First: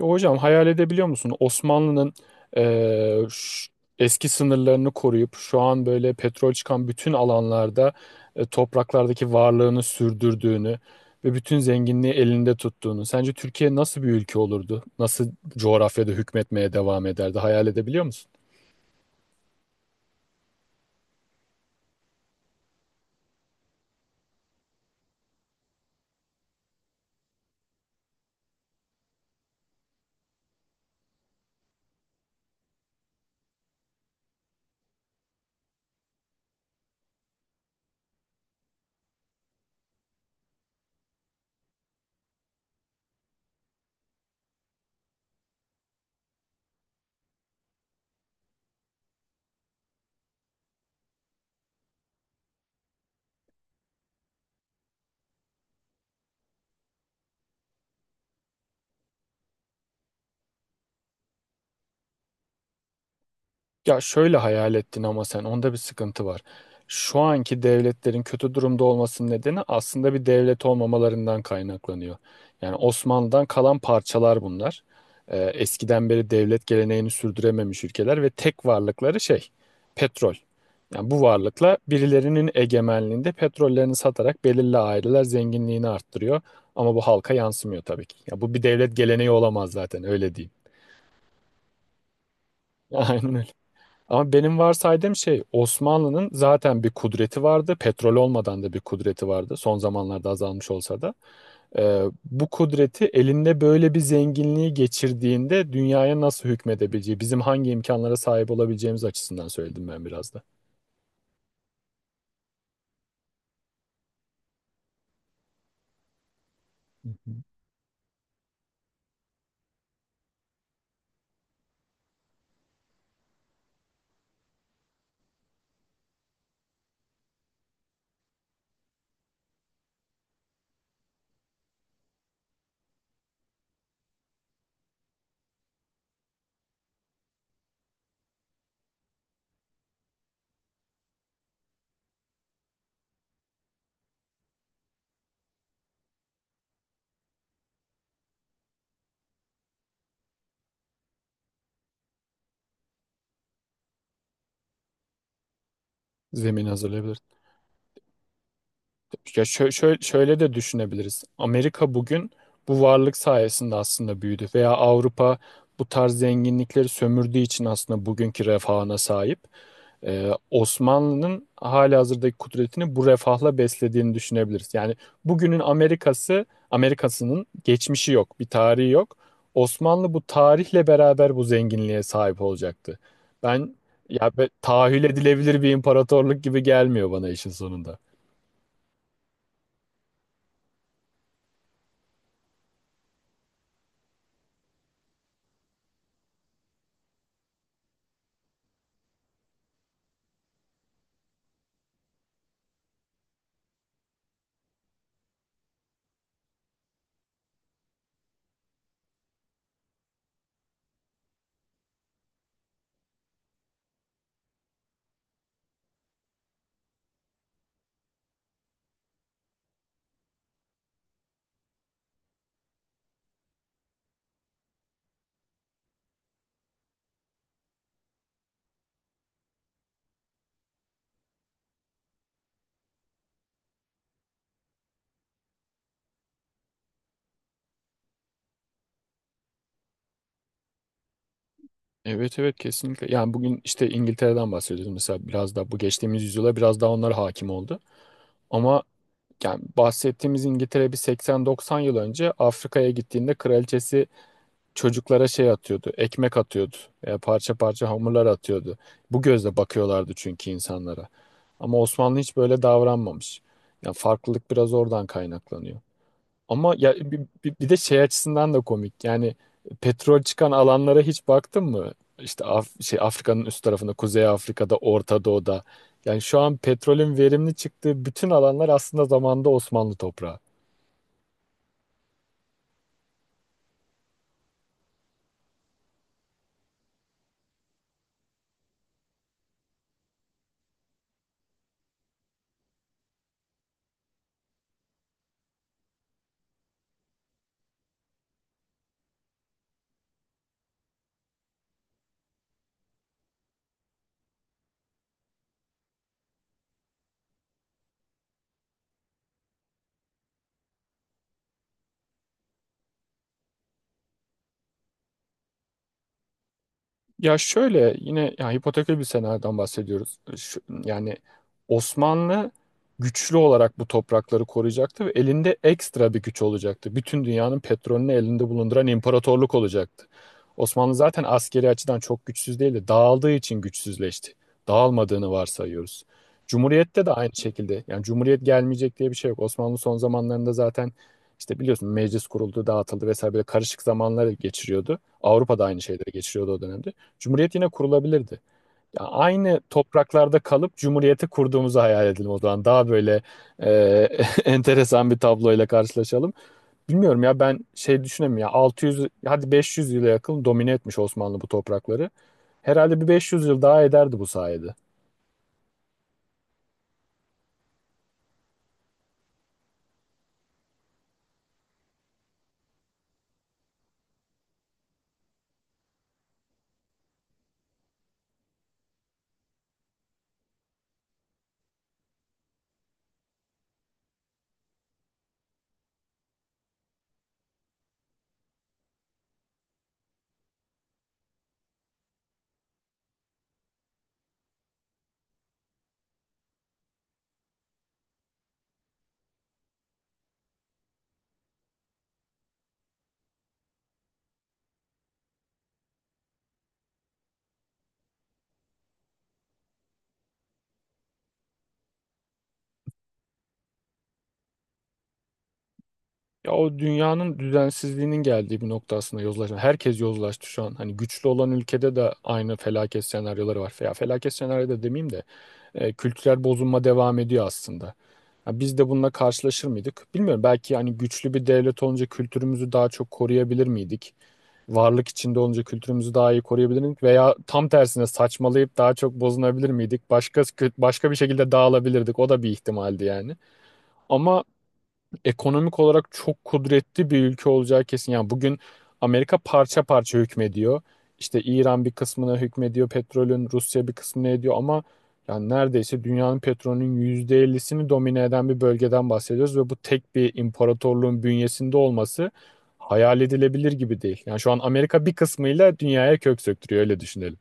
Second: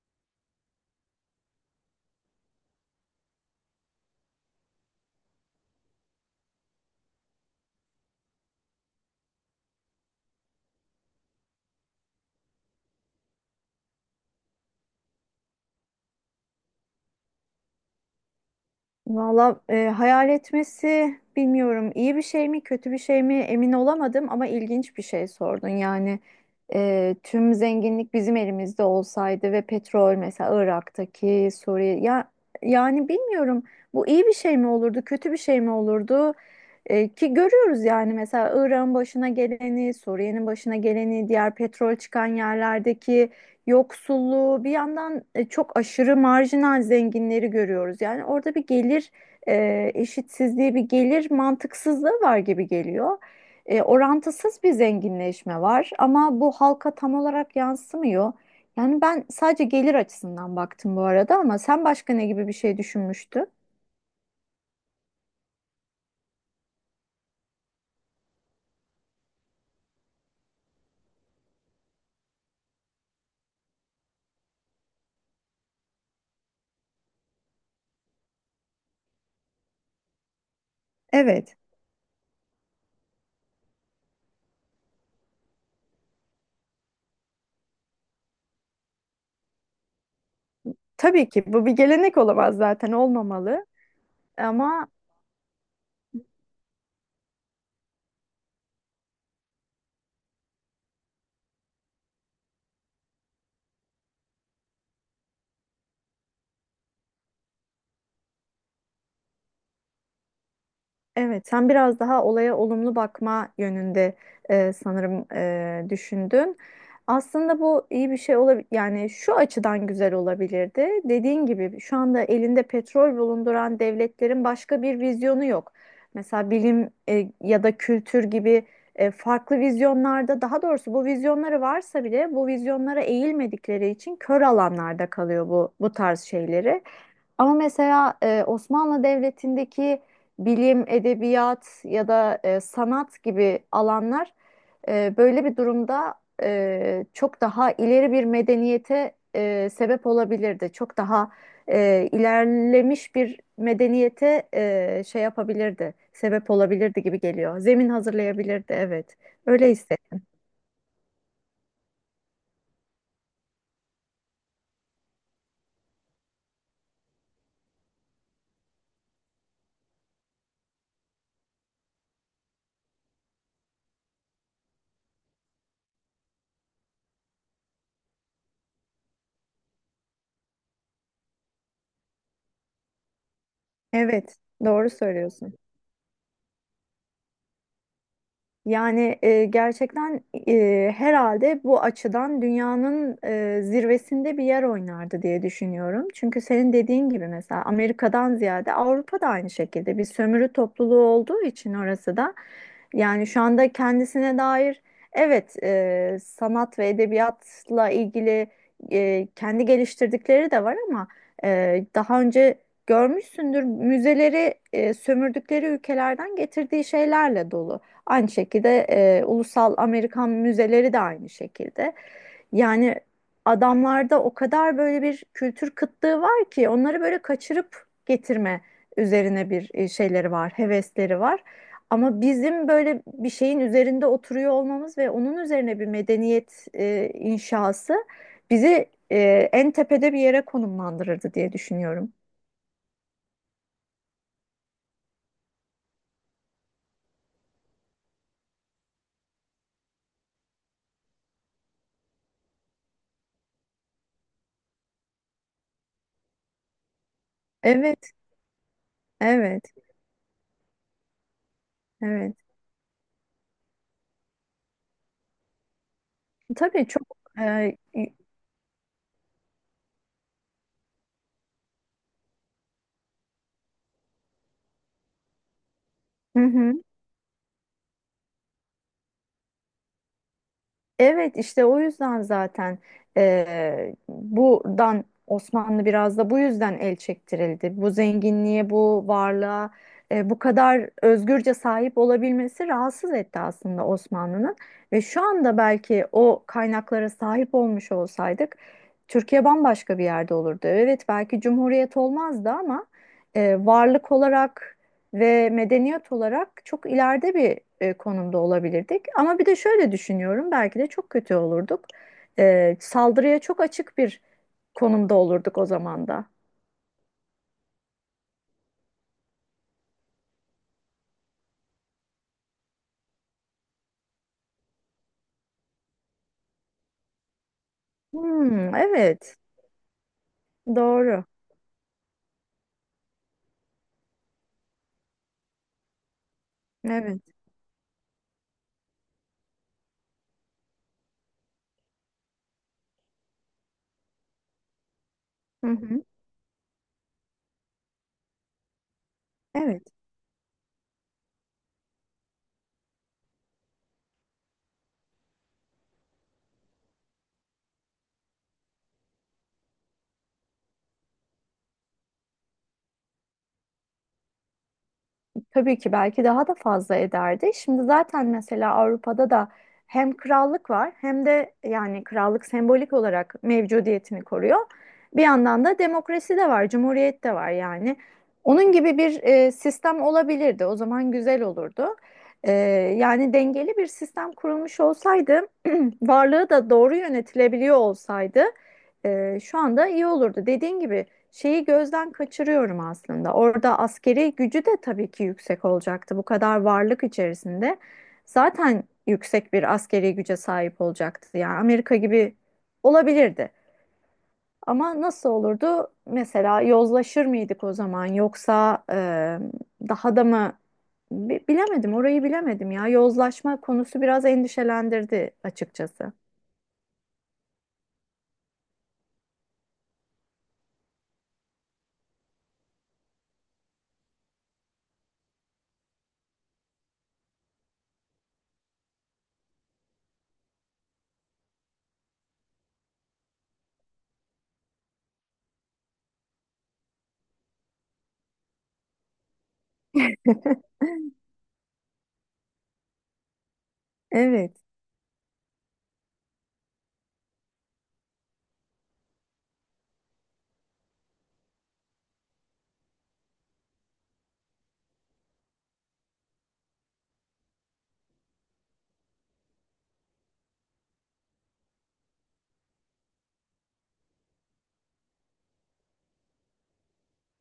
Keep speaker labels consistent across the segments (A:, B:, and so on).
A: Ya hocam hayal edebiliyor musun? Osmanlı'nın eee, ş- eski sınırlarını koruyup şu an böyle petrol çıkan bütün alanlarda topraklardaki varlığını sürdürdüğünü ve bütün zenginliği elinde tuttuğunu. Sence Türkiye nasıl bir ülke olurdu? Nasıl coğrafyada hükmetmeye devam ederdi? Hayal edebiliyor musun?
B: Valla hayal etmesi bilmiyorum iyi bir şey mi kötü bir şey mi emin olamadım ama ilginç bir şey sordun. Yani tüm zenginlik bizim elimizde olsaydı ve petrol mesela Irak'taki Suriye ya yani bilmiyorum bu iyi bir şey mi olurdu kötü bir şey mi olurdu. Ki görüyoruz yani mesela Irak'ın başına geleni Suriye'nin başına geleni diğer petrol çıkan yerlerdeki yoksulluğu, bir yandan çok aşırı marjinal zenginleri görüyoruz. Yani orada bir gelir eşitsizliği, bir gelir mantıksızlığı var gibi geliyor. Orantısız bir zenginleşme var ama bu halka tam olarak yansımıyor. Yani ben sadece gelir açısından baktım bu arada ama sen başka ne gibi bir şey düşünmüştün?
A: Ya şöyle hayal ettin ama sen onda bir sıkıntı var. Şu anki devletlerin kötü durumda olmasının nedeni aslında bir devlet olmamalarından kaynaklanıyor. Yani Osmanlı'dan kalan parçalar bunlar. Eskiden beri devlet geleneğini sürdürememiş ülkeler ve tek varlıkları petrol. Yani bu
B: Evet.
A: varlıkla birilerinin egemenliğinde petrollerini satarak belirli aileler zenginliğini arttırıyor. Ama bu halka yansımıyor tabii ki. Ya bu bir devlet geleneği olamaz zaten öyle diyeyim.
B: Tabii ki bu bir gelenek olamaz zaten
A: Aynen öyle.
B: olmamalı.
A: Ama benim
B: Ama
A: varsaydığım şey Osmanlı'nın zaten bir kudreti vardı. Petrol olmadan da bir kudreti vardı. Son zamanlarda azalmış olsa da. Bu kudreti elinde böyle bir zenginliği geçirdiğinde dünyaya nasıl hükmedebileceği, bizim hangi imkanlara sahip olabileceğimiz açısından söyledim ben biraz da.
B: evet, sen biraz daha olaya olumlu bakma yönünde sanırım düşündün.
A: Hı hı.
B: Aslında bu iyi bir şey olabilir. Yani şu açıdan güzel olabilirdi. Dediğin gibi şu anda elinde petrol bulunduran devletlerin başka bir vizyonu yok. Mesela bilim ya da kültür gibi farklı vizyonlarda, daha doğrusu bu vizyonları varsa bile bu vizyonlara eğilmedikleri için kör alanlarda kalıyor bu tarz şeyleri. Ama mesela Osmanlı Devleti'ndeki bilim, edebiyat ya da sanat gibi alanlar böyle bir durumda çok daha ileri bir medeniyete sebep olabilirdi. Çok daha ilerlemiş bir medeniyete şey yapabilirdi, sebep
A: Zemin
B: olabilirdi
A: hazırlayabilir.
B: gibi geliyor. Zemin hazırlayabilirdi, evet.
A: Ya şö-
B: Öyle
A: şö-
B: hissettim.
A: şöyle de düşünebiliriz. Amerika bugün bu varlık sayesinde aslında büyüdü veya Avrupa bu tarz zenginlikleri sömürdüğü için aslında bugünkü refahına sahip. Osmanlı'nın halihazırdaki kudretini bu refahla beslediğini düşünebiliriz. Yani bugünün Amerikası, Amerikası'nın geçmişi yok, bir tarihi yok. Osmanlı bu tarihle beraber bu zenginliğe sahip olacaktı. Ben
B: Evet, doğru
A: Tahayyül
B: söylüyorsun.
A: edilebilir bir imparatorluk gibi gelmiyor bana işin sonunda.
B: Yani gerçekten herhalde bu açıdan dünyanın zirvesinde bir yer oynardı diye düşünüyorum. Çünkü senin dediğin gibi mesela Amerika'dan ziyade Avrupa da aynı şekilde bir sömürü topluluğu olduğu için orası da yani şu anda kendisine dair evet sanat ve edebiyatla ilgili kendi geliştirdikleri de var ama daha önce görmüşsündür müzeleri sömürdükleri ülkelerden getirdiği şeylerle dolu. Aynı şekilde ulusal Amerikan müzeleri de aynı şekilde. Yani adamlarda o kadar böyle bir kültür kıtlığı var ki onları böyle kaçırıp getirme üzerine bir şeyleri var, hevesleri var. Ama bizim böyle bir şeyin üzerinde oturuyor olmamız ve onun üzerine bir medeniyet inşası bizi en tepede bir yere konumlandırırdı diye düşünüyorum.
A: Evet evet kesinlikle. Yani bugün işte İngiltere'den bahsediyoruz mesela biraz da bu geçtiğimiz yüzyıla biraz daha onlar hakim oldu. Ama yani bahsettiğimiz İngiltere bir 80-90 yıl önce Afrika'ya gittiğinde kraliçesi çocuklara ekmek atıyordu veya parça parça
B: Evet,
A: hamurlar atıyordu. Bu gözle
B: evet,
A: bakıyorlardı çünkü insanlara. Ama Osmanlı hiç
B: evet.
A: böyle davranmamış. Yani farklılık biraz oradan kaynaklanıyor. Ama
B: Tabii
A: ya
B: çok
A: bir de şey açısından da komik. Yani petrol çıkan alanlara hiç baktın mı? İşte Afrika'nın üst tarafında, Kuzey Afrika'da, Orta Doğu'da. Yani şu
B: hı
A: an
B: hı.
A: petrolün verimli çıktığı bütün alanlar aslında zamanda Osmanlı toprağı.
B: Evet işte o yüzden zaten buradan Osmanlı biraz da bu yüzden el çektirildi. Bu zenginliğe, bu varlığa, bu kadar özgürce sahip olabilmesi rahatsız etti aslında Osmanlı'nın. Ve şu anda belki o kaynaklara sahip olmuş olsaydık Türkiye bambaşka bir yerde olurdu. Evet belki cumhuriyet olmazdı ama varlık olarak ve medeniyet olarak çok ileride bir konumda olabilirdik. Ama bir de şöyle düşünüyorum, belki de çok kötü olurduk. Saldırıya çok açık bir konumda olurduk o zaman da.
A: Ya şöyle yine ya hipotekli bir senaryodan bahsediyoruz. Yani Osmanlı güçlü olarak bu toprakları koruyacaktı ve elinde ekstra bir güç olacaktı. Bütün dünyanın petrolünü elinde
B: Hmm,
A: bulunduran
B: evet,
A: imparatorluk olacaktı. Osmanlı zaten
B: doğru.
A: askeri açıdan çok güçsüz değildi. Dağıldığı için güçsüzleşti. Dağılmadığını varsayıyoruz. Cumhuriyette de
B: Evet.
A: aynı şekilde. Yani Cumhuriyet gelmeyecek diye bir şey yok. Osmanlı son zamanlarında zaten işte biliyorsun meclis kuruldu, dağıtıldı vesaire böyle karışık zamanları geçiriyordu. Avrupa'da
B: Hı
A: aynı
B: hı.
A: şeyleri geçiriyordu o dönemde. Cumhuriyet yine kurulabilirdi. Ya aynı
B: Evet.
A: topraklarda kalıp cumhuriyeti kurduğumuzu hayal edelim o zaman. Daha böyle e, enteresan bir tabloyla karşılaşalım. Bilmiyorum ya ben şey düşünemiyorum ya 600 hadi 500 yıla yakın domine etmiş Osmanlı bu toprakları. Herhalde bir 500 yıl daha ederdi bu sayede.
B: Tabii ki belki daha da fazla ederdi. Şimdi zaten mesela Avrupa'da da hem krallık var hem de yani krallık sembolik olarak mevcudiyetini koruyor. Bir yandan da demokrasi de var, cumhuriyet de var yani. Onun gibi bir sistem olabilirdi. O zaman güzel olurdu. E, Yani dengeli bir sistem kurulmuş olsaydı, varlığı da doğru yönetilebiliyor olsaydı şu anda iyi olurdu. Dediğin gibi şeyi gözden kaçırıyorum aslında. Orada askeri gücü de tabii ki yüksek olacaktı. Bu kadar varlık içerisinde zaten yüksek bir askeri güce sahip olacaktı. Yani Amerika gibi olabilirdi. Ama nasıl olurdu? Mesela yozlaşır mıydık o zaman? Yoksa daha da mı? Bilemedim, orayı bilemedim ya. Yozlaşma konusu biraz endişelendirdi açıkçası.
A: Ya o dünyanın düzensizliğinin geldiği bir nokta aslında yozlaşma. Herkes yozlaştı şu an. Hani güçlü olan ülkede de aynı felaket senaryoları var. Ya felaket senaryo da demeyeyim de kültürel bozulma devam ediyor aslında. Ya biz de bununla karşılaşır mıydık? Bilmiyorum. Belki hani güçlü bir devlet olunca kültürümüzü daha çok koruyabilir miydik? Varlık içinde olunca kültürümüzü daha iyi koruyabilir miydik? Veya tam tersine saçmalayıp daha çok bozunabilir miydik? Başka bir şekilde dağılabilirdik. O da bir ihtimaldi yani. Ama
B: Evet.
A: ekonomik olarak çok kudretli bir ülke olacağı kesin. Yani bugün Amerika parça parça hükmediyor. İşte İran bir kısmına hükmediyor petrolün, Rusya bir kısmına ediyor ama yani neredeyse dünyanın petrolünün %50'sini domine eden bir bölgeden bahsediyoruz ve bu tek bir imparatorluğun bünyesinde olması hayal edilebilir gibi değil. Yani şu an Amerika bir kısmıyla dünyaya kök söktürüyor öyle düşünelim.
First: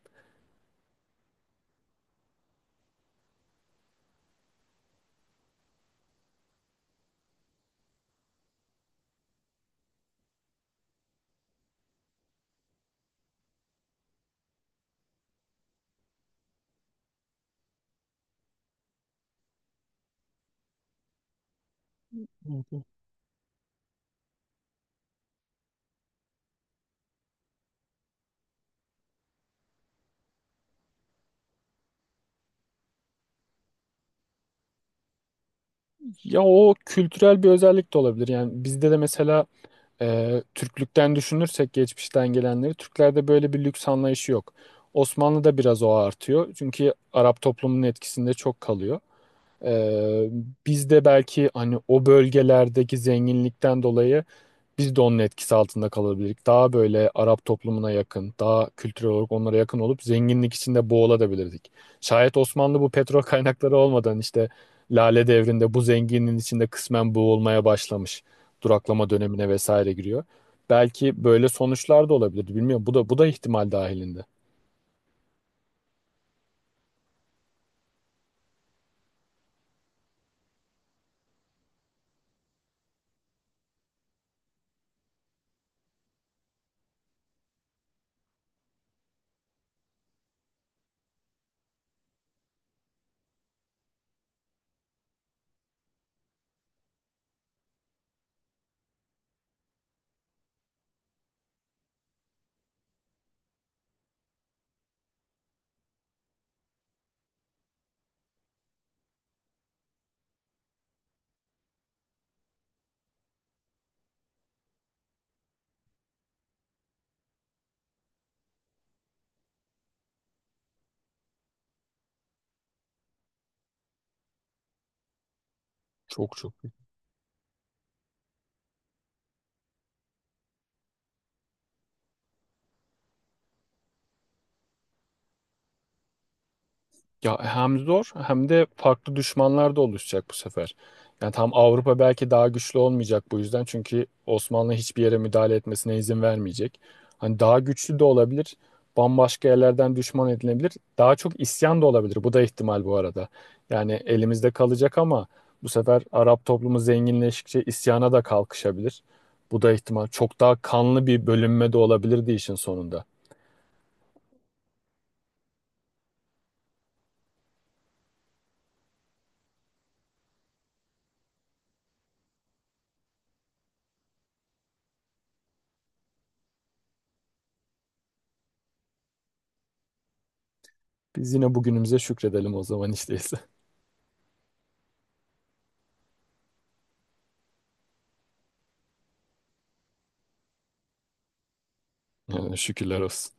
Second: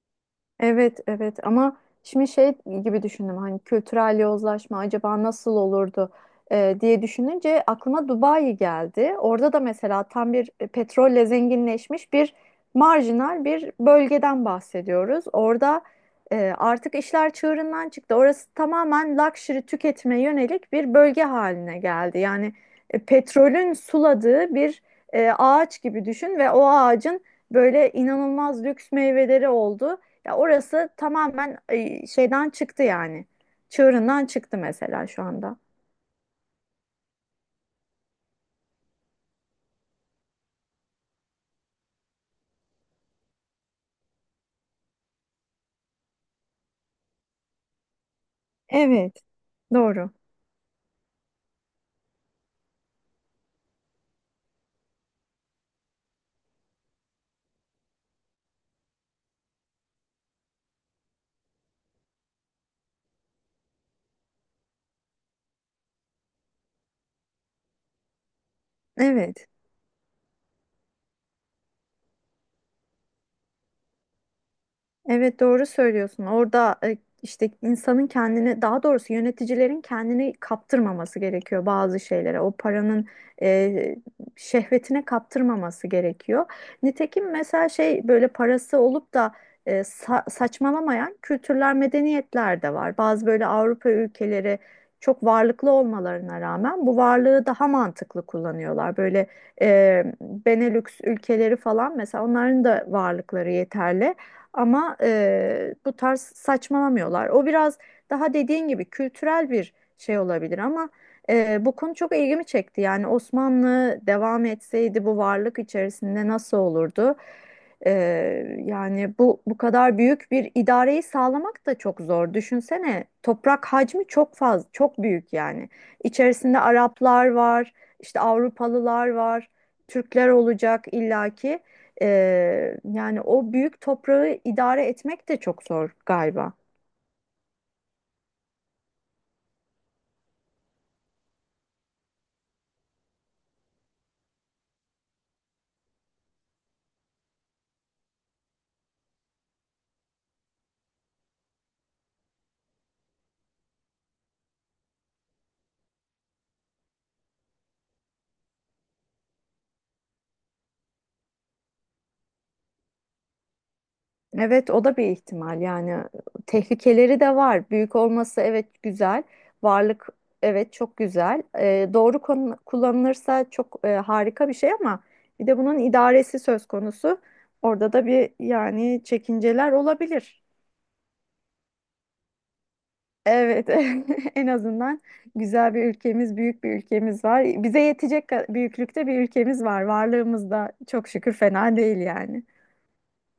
B: Evet, evet ama şimdi şey gibi düşündüm hani kültürel yozlaşma acaba nasıl olurdu diye düşününce aklıma Dubai geldi. Orada da mesela tam bir petrolle zenginleşmiş bir marjinal bir bölgeden bahsediyoruz. Orada artık işler çığırından çıktı. Orası tamamen luxury tüketime yönelik bir bölge haline geldi. Yani petrolün suladığı bir ağaç gibi düşün ve o ağacın böyle inanılmaz lüks meyveleri oldu. Ya orası tamamen şeyden çıktı yani. Çığırından çıktı mesela şu anda.
A: Ya o kültürel bir özellik de olabilir. Yani bizde de mesela Türklükten düşünürsek geçmişten gelenleri Türklerde böyle bir lüks anlayışı yok. Osmanlı'da biraz o artıyor. Çünkü Arap toplumunun etkisinde çok kalıyor.
B: Evet, doğru.
A: Ee, Biz de belki hani o bölgelerdeki zenginlikten dolayı biz de onun etkisi altında kalabilirdik. Daha böyle Arap toplumuna yakın, daha kültürel olarak onlara yakın olup zenginlik içinde boğulabilirdik. Şayet Osmanlı bu petrol kaynakları olmadan işte Lale Devri'nde bu zenginliğin içinde kısmen boğulmaya başlamış. Duraklama
B: Evet.
A: dönemine vesaire giriyor. Belki böyle sonuçlar da olabilirdi. Bilmiyorum. Bu da ihtimal dahilinde.
B: Evet doğru söylüyorsun. Orada işte insanın kendini daha doğrusu yöneticilerin kendini kaptırmaması gerekiyor bazı şeylere. O paranın e, şehvetine kaptırmaması gerekiyor. Nitekim mesela şey böyle parası olup da saçmalamayan kültürler, medeniyetler de var. Bazı böyle Avrupa ülkeleri çok varlıklı olmalarına rağmen bu varlığı daha mantıklı kullanıyorlar. Böyle Benelux ülkeleri falan mesela onların da varlıkları yeterli. Ama bu tarz saçmalamıyorlar. O biraz daha dediğin gibi kültürel bir şey olabilir ama bu konu çok ilgimi çekti. Yani Osmanlı devam etseydi bu varlık içerisinde nasıl olurdu? E, Yani bu kadar büyük bir idareyi sağlamak da çok zor. Düşünsene toprak hacmi çok fazla, çok büyük yani.
A: Çok çok.
B: İçerisinde Araplar var, işte Avrupalılar var, Türkler olacak illaki. Yani o büyük toprağı idare etmek de çok zor galiba.
A: Ya hem zor hem de farklı düşmanlar da oluşacak bu sefer. Yani tam Avrupa belki daha güçlü olmayacak bu yüzden. Çünkü Osmanlı hiçbir yere müdahale etmesine izin vermeyecek. Hani daha güçlü de olabilir. Bambaşka yerlerden düşman edilebilir. Daha çok isyan da olabilir. Bu da ihtimal bu arada. Yani elimizde kalacak ama bu sefer Arap toplumu zenginleştikçe isyana da kalkışabilir. Bu da ihtimal. Çok daha kanlı bir bölünme de olabilirdi işin sonunda.
B: Evet, o da bir ihtimal. Yani tehlikeleri de var. Büyük olması evet güzel. Varlık evet çok güzel. Doğru kullanılırsa çok harika bir şey ama bir de bunun idaresi söz konusu. Orada da bir yani çekinceler olabilir.
A: Biz yine bugünümüze şükredelim o zaman işte.
B: Evet, en azından güzel bir ülkemiz, büyük bir ülkemiz var. Bize yetecek büyüklükte bir ülkemiz var. Varlığımız da çok şükür fena değil yani.
A: Yani şükürler olsun.